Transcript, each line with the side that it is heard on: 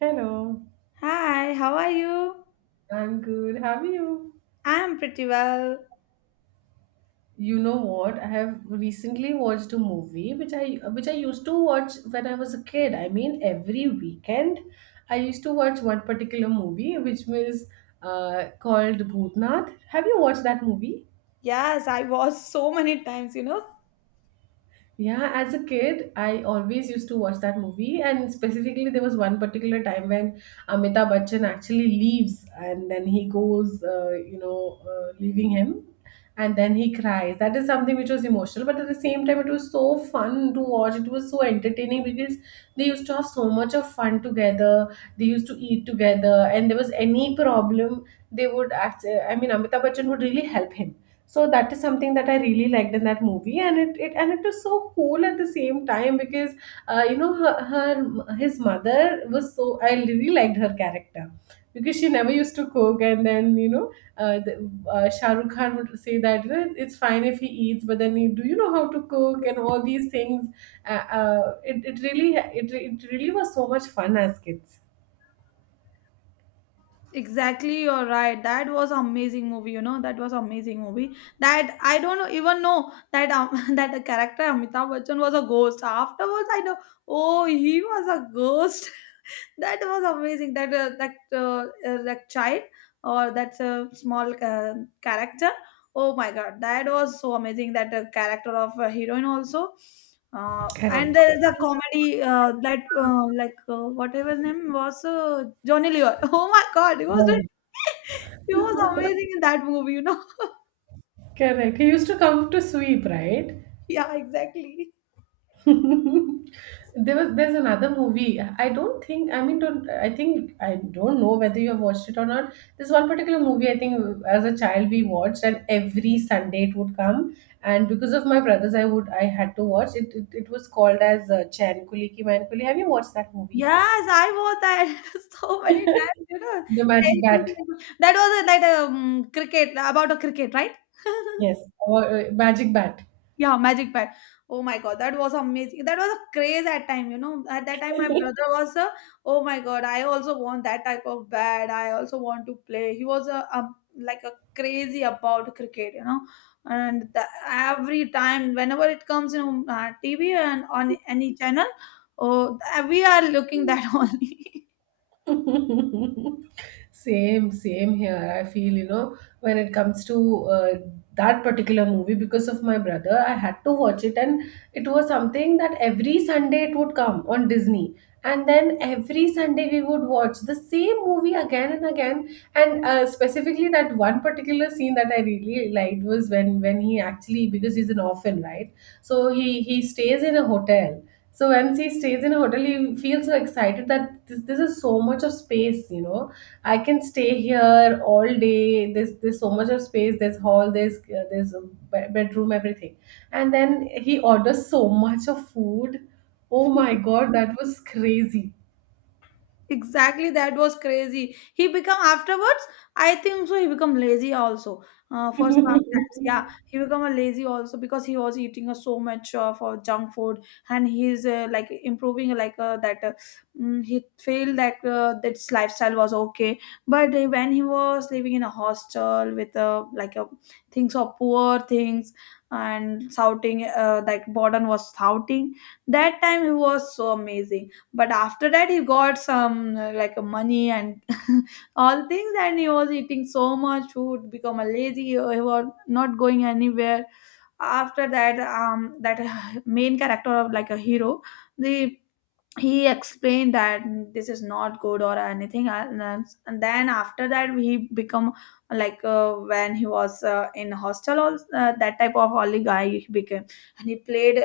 right: Hello,
left: Hi, how are you?
right: I'm good. How are you?
left: I'm pretty well.
right: You know what? I have recently watched a movie which I used to watch when I was a kid. I mean, every weekend I used to watch one particular movie which was called Bhootnath. Have you watched that movie?
left: Yes, I was so many times.
right: Yeah, as a kid, I always used to watch that movie, and specifically, there was one particular time when Amitabh Bachchan actually leaves, and then he goes, leaving him, and then he cries. That is something which was emotional, but at the same time, it was so fun to watch. It was so entertaining because they used to have so much of fun together. They used to eat together, and there was any problem, they would act. I mean, Amitabh Bachchan would really help him, so that is something that I really liked in that movie, and it was so cool at the same time because you know her, her his mother was so, I really liked her character because she never used to cook, and then uh, the, Shah Rukh Khan would say that, it's fine if he eats, but then do you know how to cook and all these things. It really was so much fun as kids.
left: Exactly, you're right. That was amazing movie. That was amazing movie. That I don't know- even know that that the character Amitabh Bachchan was a ghost. Afterwards, I know. Oh, he was a ghost. That was amazing. That child or that small character. Oh my God, that was so amazing. That character of heroine also. And
right: Correct.
left: there is a comedy that like whatever his name was Johnny Lever. Oh my God, he was doing-
right: Right.
left: He was amazing in that movie. You know?
right: Correct. He used to come to sweep, right?
left: Yeah, exactly.
right: There's another movie. I don't think, I mean, don't, I think I don't know whether you have watched it or not. There's one particular movie, I think, as a child we watched, and every Sunday it would come. And because of my brothers, I had to watch it. It was called as Chan Kuli Ki Man Kuli. Have you watched that movie?
left: Yes, I watched that so many times.
right: The magic
left: Terrible,
right: bat.
left: terrible. That was a, like a cricket about a cricket, right?
right: Yes, or magic bat.
left: Yeah, Magic Pad. Oh my God, that was amazing. That was a craze at time. At that time, my brother was a, oh my God, I also want that type of bat. I also want to play. He was a like a crazy about cricket. And the, every time, whenever it comes in TV and on any channel, oh, we are looking that only.
right: Same here, I feel. When it comes to uh, that particular movie, because of my brother I had to watch it, and it was something that every Sunday it would come on Disney, and then every Sunday we would watch the same movie again and again. And specifically, that one particular scene that I really liked was when he actually, because he's an orphan, right, so he stays in a hotel. So once he stays in a hotel, he feels so excited that this is so much of space. I can stay here all day. There's so much of space. There's hall. There's a bedroom. Everything. And then he orders so much of food. Oh my God, that was crazy.
left: Exactly, that was crazy. He become afterwards. I think so, he become lazy also. For sometimes, yeah, he become a lazy also because he was eating so much of junk food, and he's like improving like that he felt that this lifestyle was okay. But when he was living in a hostel with like things of poor things, and shouting like burden was shouting, that time he was so amazing. But after that he got some like money and all things, and he was eating so much food, become a lazy. He was not going anywhere. After that that main character of, like, a hero, the, he explained that this is not good or anything, and then after that he become, like, when he was in hostel also, that type of only guy he became, and he played.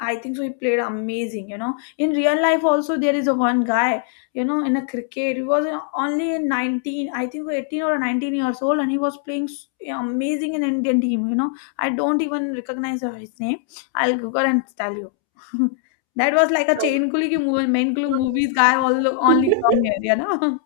left: I think so. He played amazing. In real life, also there is a one guy, In a cricket. He was only in 19, I think, so, 18 or 19 years old, and he was playing s- amazing in Indian team. I don't even recognize his name. I'll Google and tell you. That was like a chain kuli ki movie, main kulu movies guy all, only come here.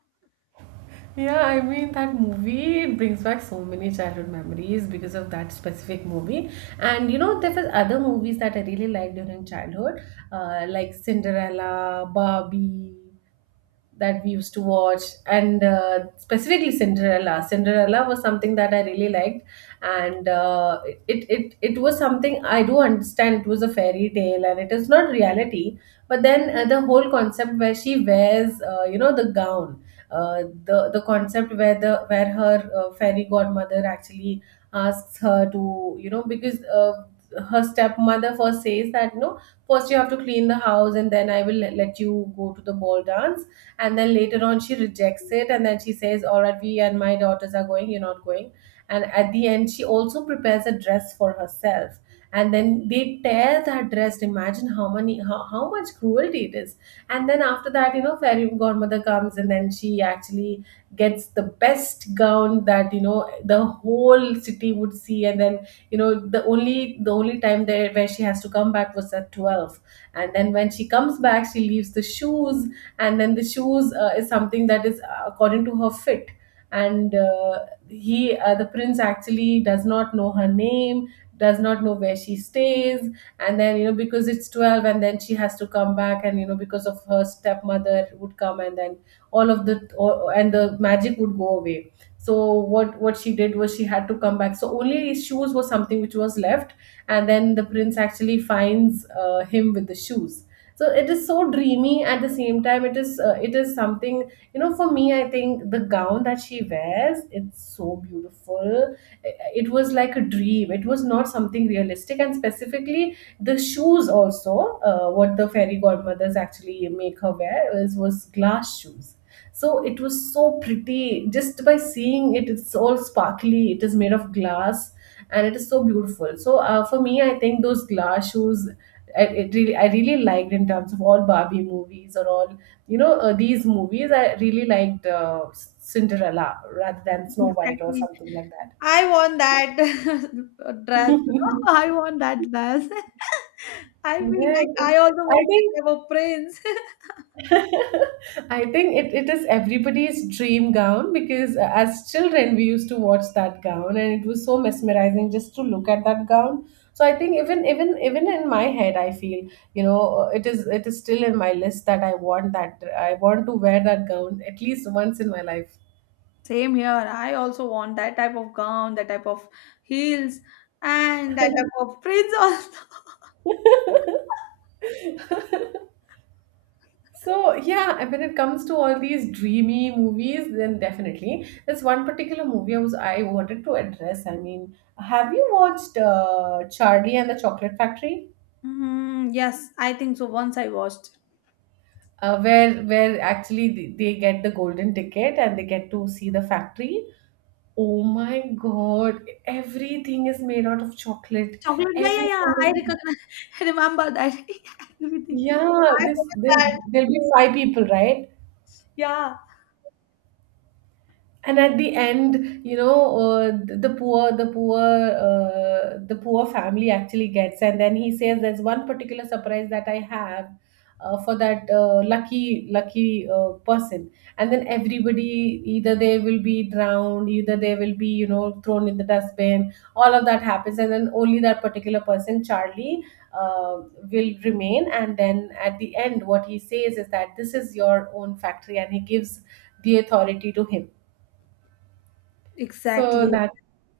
right: Yeah, I mean, that movie brings back so many childhood memories because of that specific movie. And there was other movies that I really liked during childhood, like Cinderella, Barbie, that we used to watch. And specifically, Cinderella was something that I really liked. And it was something, I do understand it was a fairy tale and it is not reality, but then the whole concept where she wears, the gown, the concept where the where her fairy godmother actually asks her to, because her stepmother first says that, no, first you have to clean the house, and then I will let you go to the ball dance. And then later on she rejects it, and then she says, all right, we and my daughters are going, you're not going. And at the end she also prepares a dress for herself, and then they tear that dress. Imagine how much cruelty it is. And then after that, fairy godmother comes, and then she actually gets the best gown that, the whole city would see. And then, the only time there where she has to come back was at 12. And then when she comes back, she leaves the shoes. And then the shoes, is something that is, according to her fit. And he the prince actually does not know her name, does not know where she stays. And then, because it's 12, and then she has to come back, and, because of her stepmother would come, and then all and the magic would go away. So what she did was, she had to come back, so only shoes was something which was left. And then the prince actually finds him with the shoes. So it is so dreamy, at the same time it is something, for me, I think the gown that she wears, it's so beautiful. It was like a dream, it was not something realistic. And specifically, the shoes also, what the fairy godmothers actually make her wear is was glass shoes. So it was so pretty just by seeing it. It's all sparkly. It is made of glass, and it is so beautiful. So, for me, I think those glass shoes, I really liked, in terms of all Barbie movies or all, these movies, I really liked Cinderella rather than Snow White or
left: Exactly.
right: something like that.
left: I want that dress. I want that dress. I feel
right: yeah,
left: like
right: it,
left: I also
right: I
left: want that
right: think
left: type of prince.
right: I think it, it is everybody's dream gown because, as children, we used to watch that gown and it was so mesmerizing just to look at that gown. So I think, even in my head, I feel, it is still in my list that I want to wear that gown at least once in my life.
left: Same here. I also want that type of gown, that type of heels, and that type of prince also.
right: So yeah, and when it comes to all these dreamy movies, then definitely there's one particular movie I wanted to address. I mean, have you watched Charlie and the Chocolate Factory?
left: Mm, yes, I think so. Once I watched.
right: Where actually they get the golden ticket and they get to see the factory. Oh my God! Everything is made out of chocolate.
left: Chocolate, yeah, yeah,
right: Everything.
left: yeah. I recognize, I remember that. Yeah, everything.
right: Yeah,
left: I
right: this,
left: remember
right: this
left: that.
right: there'll be five people, right?
left: Yeah,
right: And at the end, you know th- the poor the poor the poor family actually gets. And then he says there's one particular surprise that I have for that lucky person. And then everybody, either they will be drowned, either they will be, thrown in the dustbin, all of that happens. And then only that particular person, Charlie, uh, will remain. And then at the end what he says is that this is your own factory, and he gives the authority to him, so
left: exactly,
right: that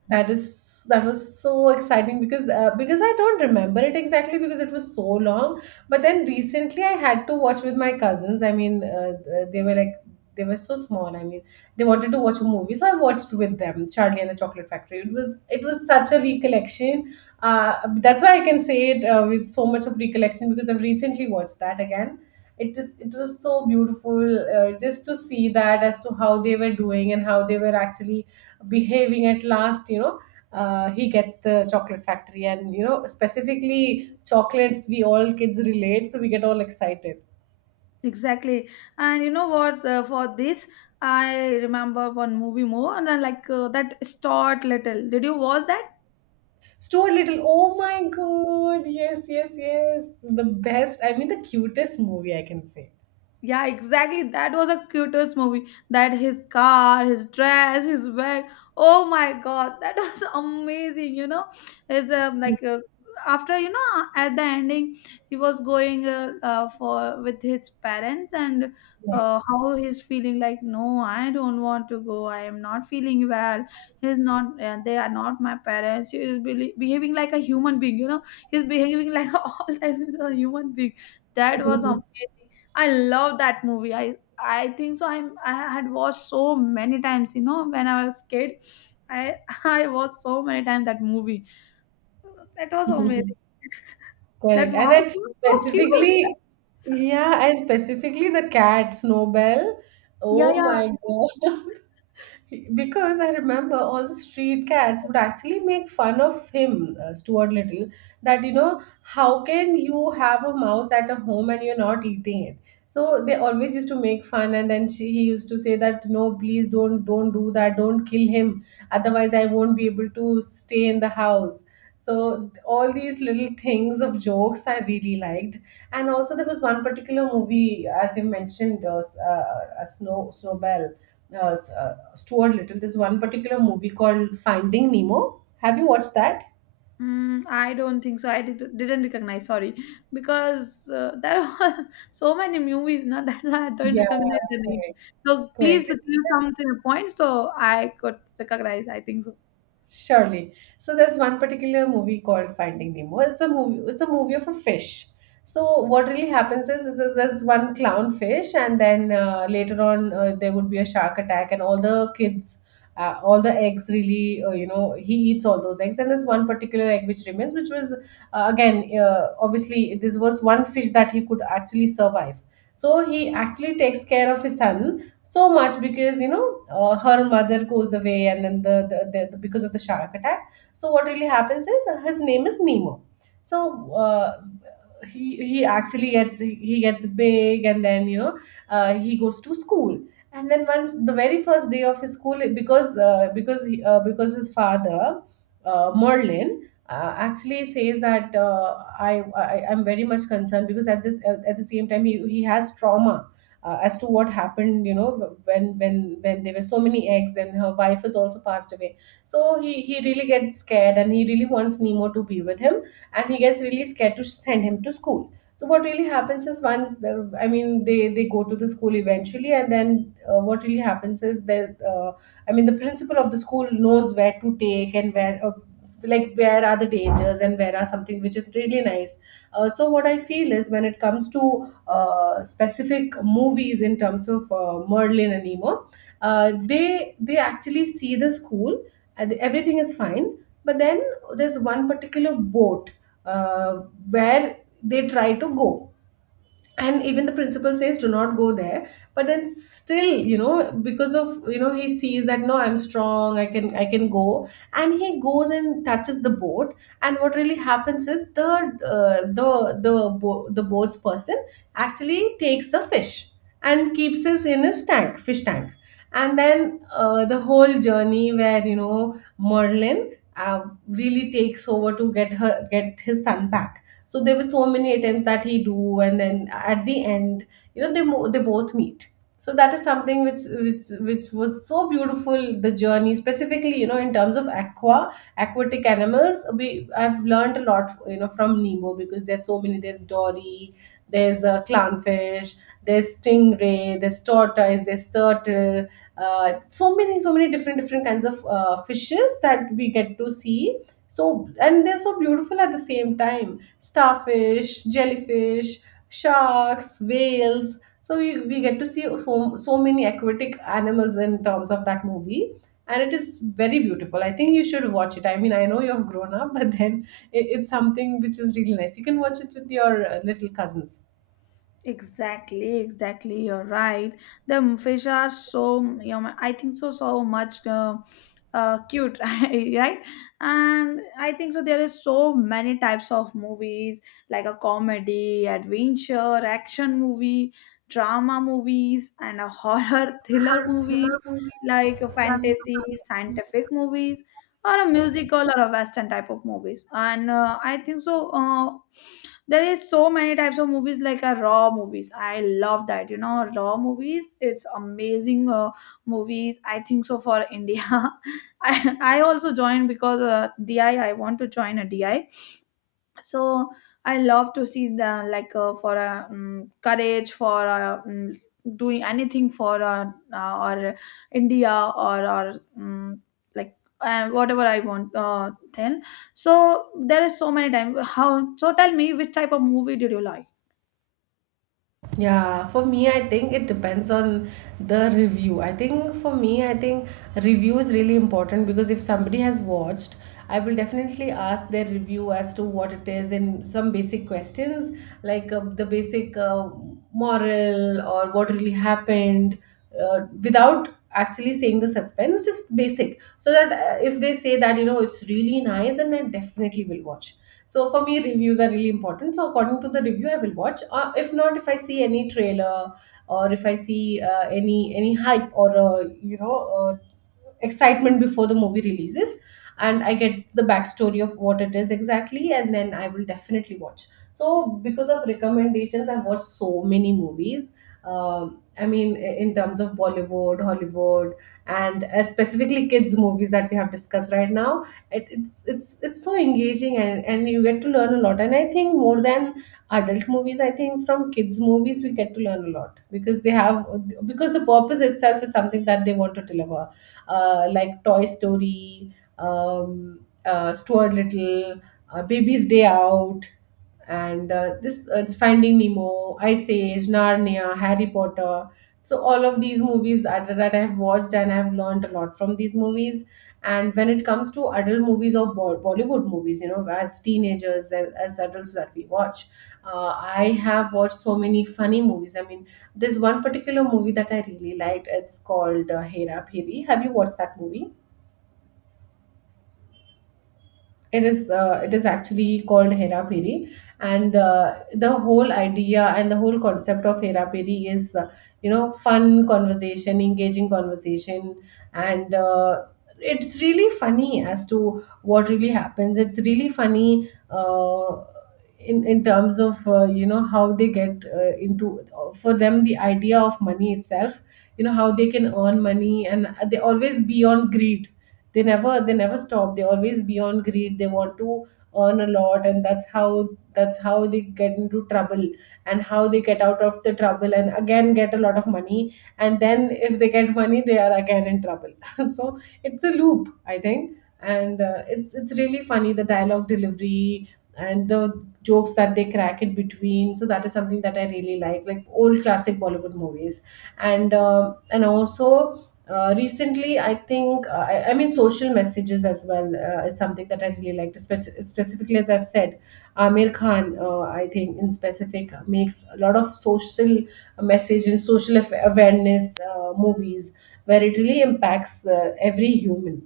right: that is that was so exciting. Because, because I don't remember it exactly because it was so long. But then recently I had to watch with my cousins. I mean, they were so small. I mean, they wanted to watch a movie, so I watched with them Charlie and the Chocolate Factory. It was such a recollection. That's why I can say it with so much of recollection, because I've recently watched that again. It was so beautiful, just to see that as to how they were doing and how they were actually behaving at last. He gets the chocolate factory, and, specifically chocolates, we all kids relate, so we get all excited.
left: exactly. And you know what? For this, I remember one movie more, and I like that Start Little. Did you watch that?
right: Store Little, oh my God, yes, yes, yes, the best, I mean, the cutest movie I can say.
left: Yeah, exactly. That was a cutest movie. That his car, his dress, his bag. Oh my God, that was amazing. His like after at the ending, he was going for with his parents, and
right: Yeah.
left: how he's feeling like, no, I don't want to go. I am not feeling well. He's not. They are not my parents. He is behaving like a human being. He's behaving like all times a human being. That was amazing. I love that movie. I think so. I had watched so many times. You know, when I was kid, I I watched so many times that movie. That was amazing. That
right: correct, and
left: mouse
right: I
left: was so cute.
right: specifically, yeah, and specifically the cat Snowbell,
left: Yeah,
right: oh
left: yeah.
right: my God. because I remember all the street cats would actually make fun of him, Stuart Little, that, how can you have a mouse at a home and you're not eating it? So they always used to make fun, and then he used to say that, no, please don't do that, don't kill him, otherwise I won't be able to stay in the house. So all these little things of jokes I really liked, and also there was one particular movie, as you mentioned, Snowbell, Stuart Little. There's one particular movie called Finding Nemo. Have you watched that?
left: Mm, I don't think so. I didn't recognize. Sorry, because there were so many movies now that I don't
right: Yeah,
left: recognize the name.
right: correct.
left: So please
right: Correct.
left: give some points so I could recognize. I think so.
right: Surely. So there's one particular movie called Finding Nemo. It's a movie. It's a movie of a fish. So what really happens is there's one clown fish, and then later on there would be a shark attack, and all the kids, all the eggs really, you know, he eats all those eggs, and there's one particular egg which remains, which was again obviously this was one fish that he could actually survive. So he actually takes care of his son so much because her mother goes away, and then the because of the shark attack. So what really happens is, his name is Nemo. so uh, he actually gets, he gets big, and then you know, he goes to school. And then once, the very first day of his school, because because his father, Merlin, actually says that, I'm very much concerned, because at at the same time he has trauma as to what happened, you know, when when there were so many eggs and her wife has also passed away. So he really gets scared, and he really wants Nemo to be with him, and he gets really scared to send him to school. So what really happens is, once I mean, they go to the school eventually, and then what really happens is that, I mean, the principal of the school knows where to take and where. Like where are the dangers and where are something which is really nice. So what I feel is, when it comes to specific movies in terms of Merlin and Nemo, they actually see the school and everything is fine, but then there's one particular boat, uh, where they try to go. And even the principal says do not go there, but then still, you know, because of, you know, he sees that no, I'm strong, I can go. And he goes and touches the boat. And what really happens is, the the boat's person actually takes the fish and keeps it in his tank, fish tank. And then the whole journey where, you know, Merlin really takes over to get his son back. So there were so many attempts that he do, and then at the end, you know, they both meet. So that is something which which was so beautiful. The journey, specifically, you know, in terms of aquatic animals, we I've learned a lot, you know, from Nemo, because there's so many. There's Dory, there's clownfish, there's stingray, there's tortoise, there's turtle. So many, so many different kinds of fishes that we get to see. So, and they're so beautiful. At the same time, starfish, jellyfish, sharks, whales. So we get to see so, so many aquatic animals in terms of that movie. And it is very beautiful. I think you should watch it. I mean, I know you have grown up, but then it's something which is really nice. You can watch it with your little cousins.
left: Exactly, exactly. You're right. The fish are so, I think so, so much cute, right? And I think so. There is so many types of movies, like a comedy, adventure, action movie, drama movies, and a horror thriller movie, like a fantasy, scientific movies, or a musical or a western type of movies. And I think so. There is so many types of movies, like a raw movies. I love that, raw movies. It's amazing. Movies, I think so, for India. I also joined because di I want to join a di, so I love to see the, like, for courage, for doing anything for or India, or like whatever I want then, so there is so many time how. So tell me, which type of movie did you like?
right: Yeah, for me, I think it depends on the review. I think for me, I think review is really important, because if somebody has watched, I will definitely ask their review as to what it is, and some basic questions like, the basic, moral, or what really happened, without actually saying the suspense, just basic. So that, if they say that, you know, it's really nice, then I definitely will watch. So for me, reviews are really important. So according to the review, I will watch. If not, if I see any trailer, or if I see any hype, or uh, excitement before the movie releases, and I get the backstory of what it is exactly, and then I will definitely watch. So because of recommendations, I've watched so many movies. Um, I mean, in terms of Bollywood, Hollywood, and specifically kids' movies that we have discussed right now, it's so engaging, and you get to learn a lot. And I think more than adult movies, I think from kids movies we get to learn a lot, because they have, because the purpose itself is something that they want to deliver. Like Toy Story, Stuart Little, Baby's Day Out, and this, Finding Nemo, Ice Age, Narnia, Harry Potter. So all of these movies that I have watched, and I have learned a lot from these movies. And when it comes to adult movies or Bollywood movies, you know, as teenagers, as adults that we watch, I have watched so many funny movies. I mean, there's one particular movie that I really liked. It's called Hera Phiri. Have you watched that movie? It is actually called Hera Peri, and the whole idea and the whole concept of Hera Peri is, you know, fun conversation, engaging conversation, and it's really funny as to what really happens. It's really funny. In terms of, you know, how they get into for them the idea of money itself, you know, how they can earn money, and they always be on greed. They never stop, they always be on greed, they want to earn a lot, and that's how, that's how they get into trouble. And how they get out of the trouble, and again get a lot of money, and then if they get money they are again in trouble. So it's a loop, I think. And it's really funny, the dialogue delivery and the jokes that they crack it between. So that is something that I really like old classic Bollywood movies. And um, and also recently I think, I mean, social messages as well is something that I really liked. Specifically, as I've said, Amir Khan, I think in specific, makes a lot of social message and social awareness movies, where it really impacts every human.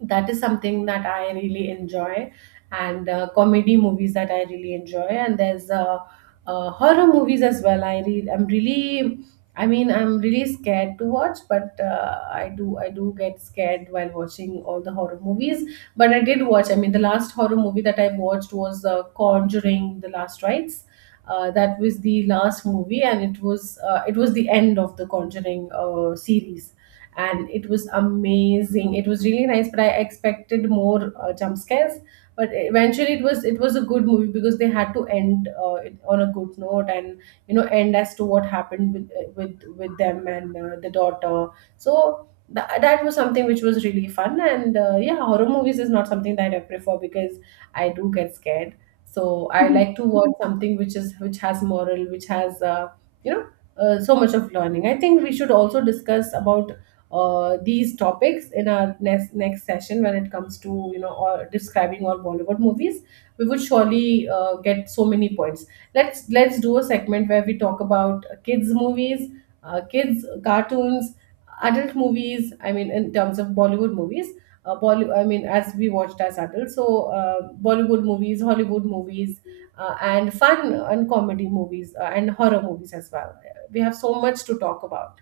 right: That is something that I really enjoy, and comedy movies that I really enjoy. And there's horror movies as well. I'm really, I mean, I'm really scared to watch, but I do get scared while watching all the horror movies. But I did watch. I mean, the last horror movie that I watched was Conjuring: The Last Rites. That was the last movie, and it was the end of the Conjuring series. And it was amazing, it was really nice, but I expected more jump scares. But eventually it was, it was a good movie, because they had to end it on a good note, and you know, end as to what happened with with them and the daughter. So that was something which was really fun. And yeah, horror movies is not something that I prefer, because I do get scared. So I like to watch something which is, which has moral, which has, you know, so much of learning. I think we should also discuss about these topics in our next session, when it comes to, you know, or describing all Bollywood movies, we would surely get so many points. Let's do a segment where we talk about kids movies, kids cartoons, adult movies. I mean, in terms of Bollywood movies. I mean, as we watched as adults, so Bollywood movies, Hollywood movies, and fun and comedy movies and horror movies as well. We have so much to talk about.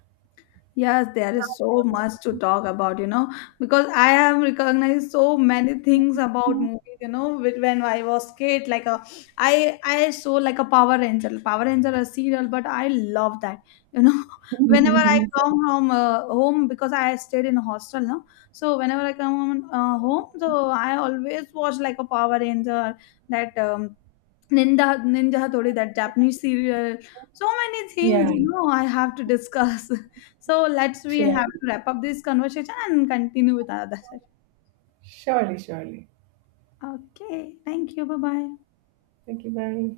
left: Yes, there is so much to talk about, because I have recognized so many things about movies, when I was kid, like a, I saw like a Power Ranger, Power Ranger a serial, but I love that, you know, whenever I come from home, because I stayed in a hostel now, so whenever I come home, so I always watch like a Power Ranger, that Ninja Hattori, that Japanese serial. So many things,
right: Yeah,
left: you know, I have to discuss. So let's we have
right: surely.
left: to wrap up this conversation and continue with another session.
right: Surely, surely.
left: Okay, thank you. Bye bye.
right: Thank you, bye.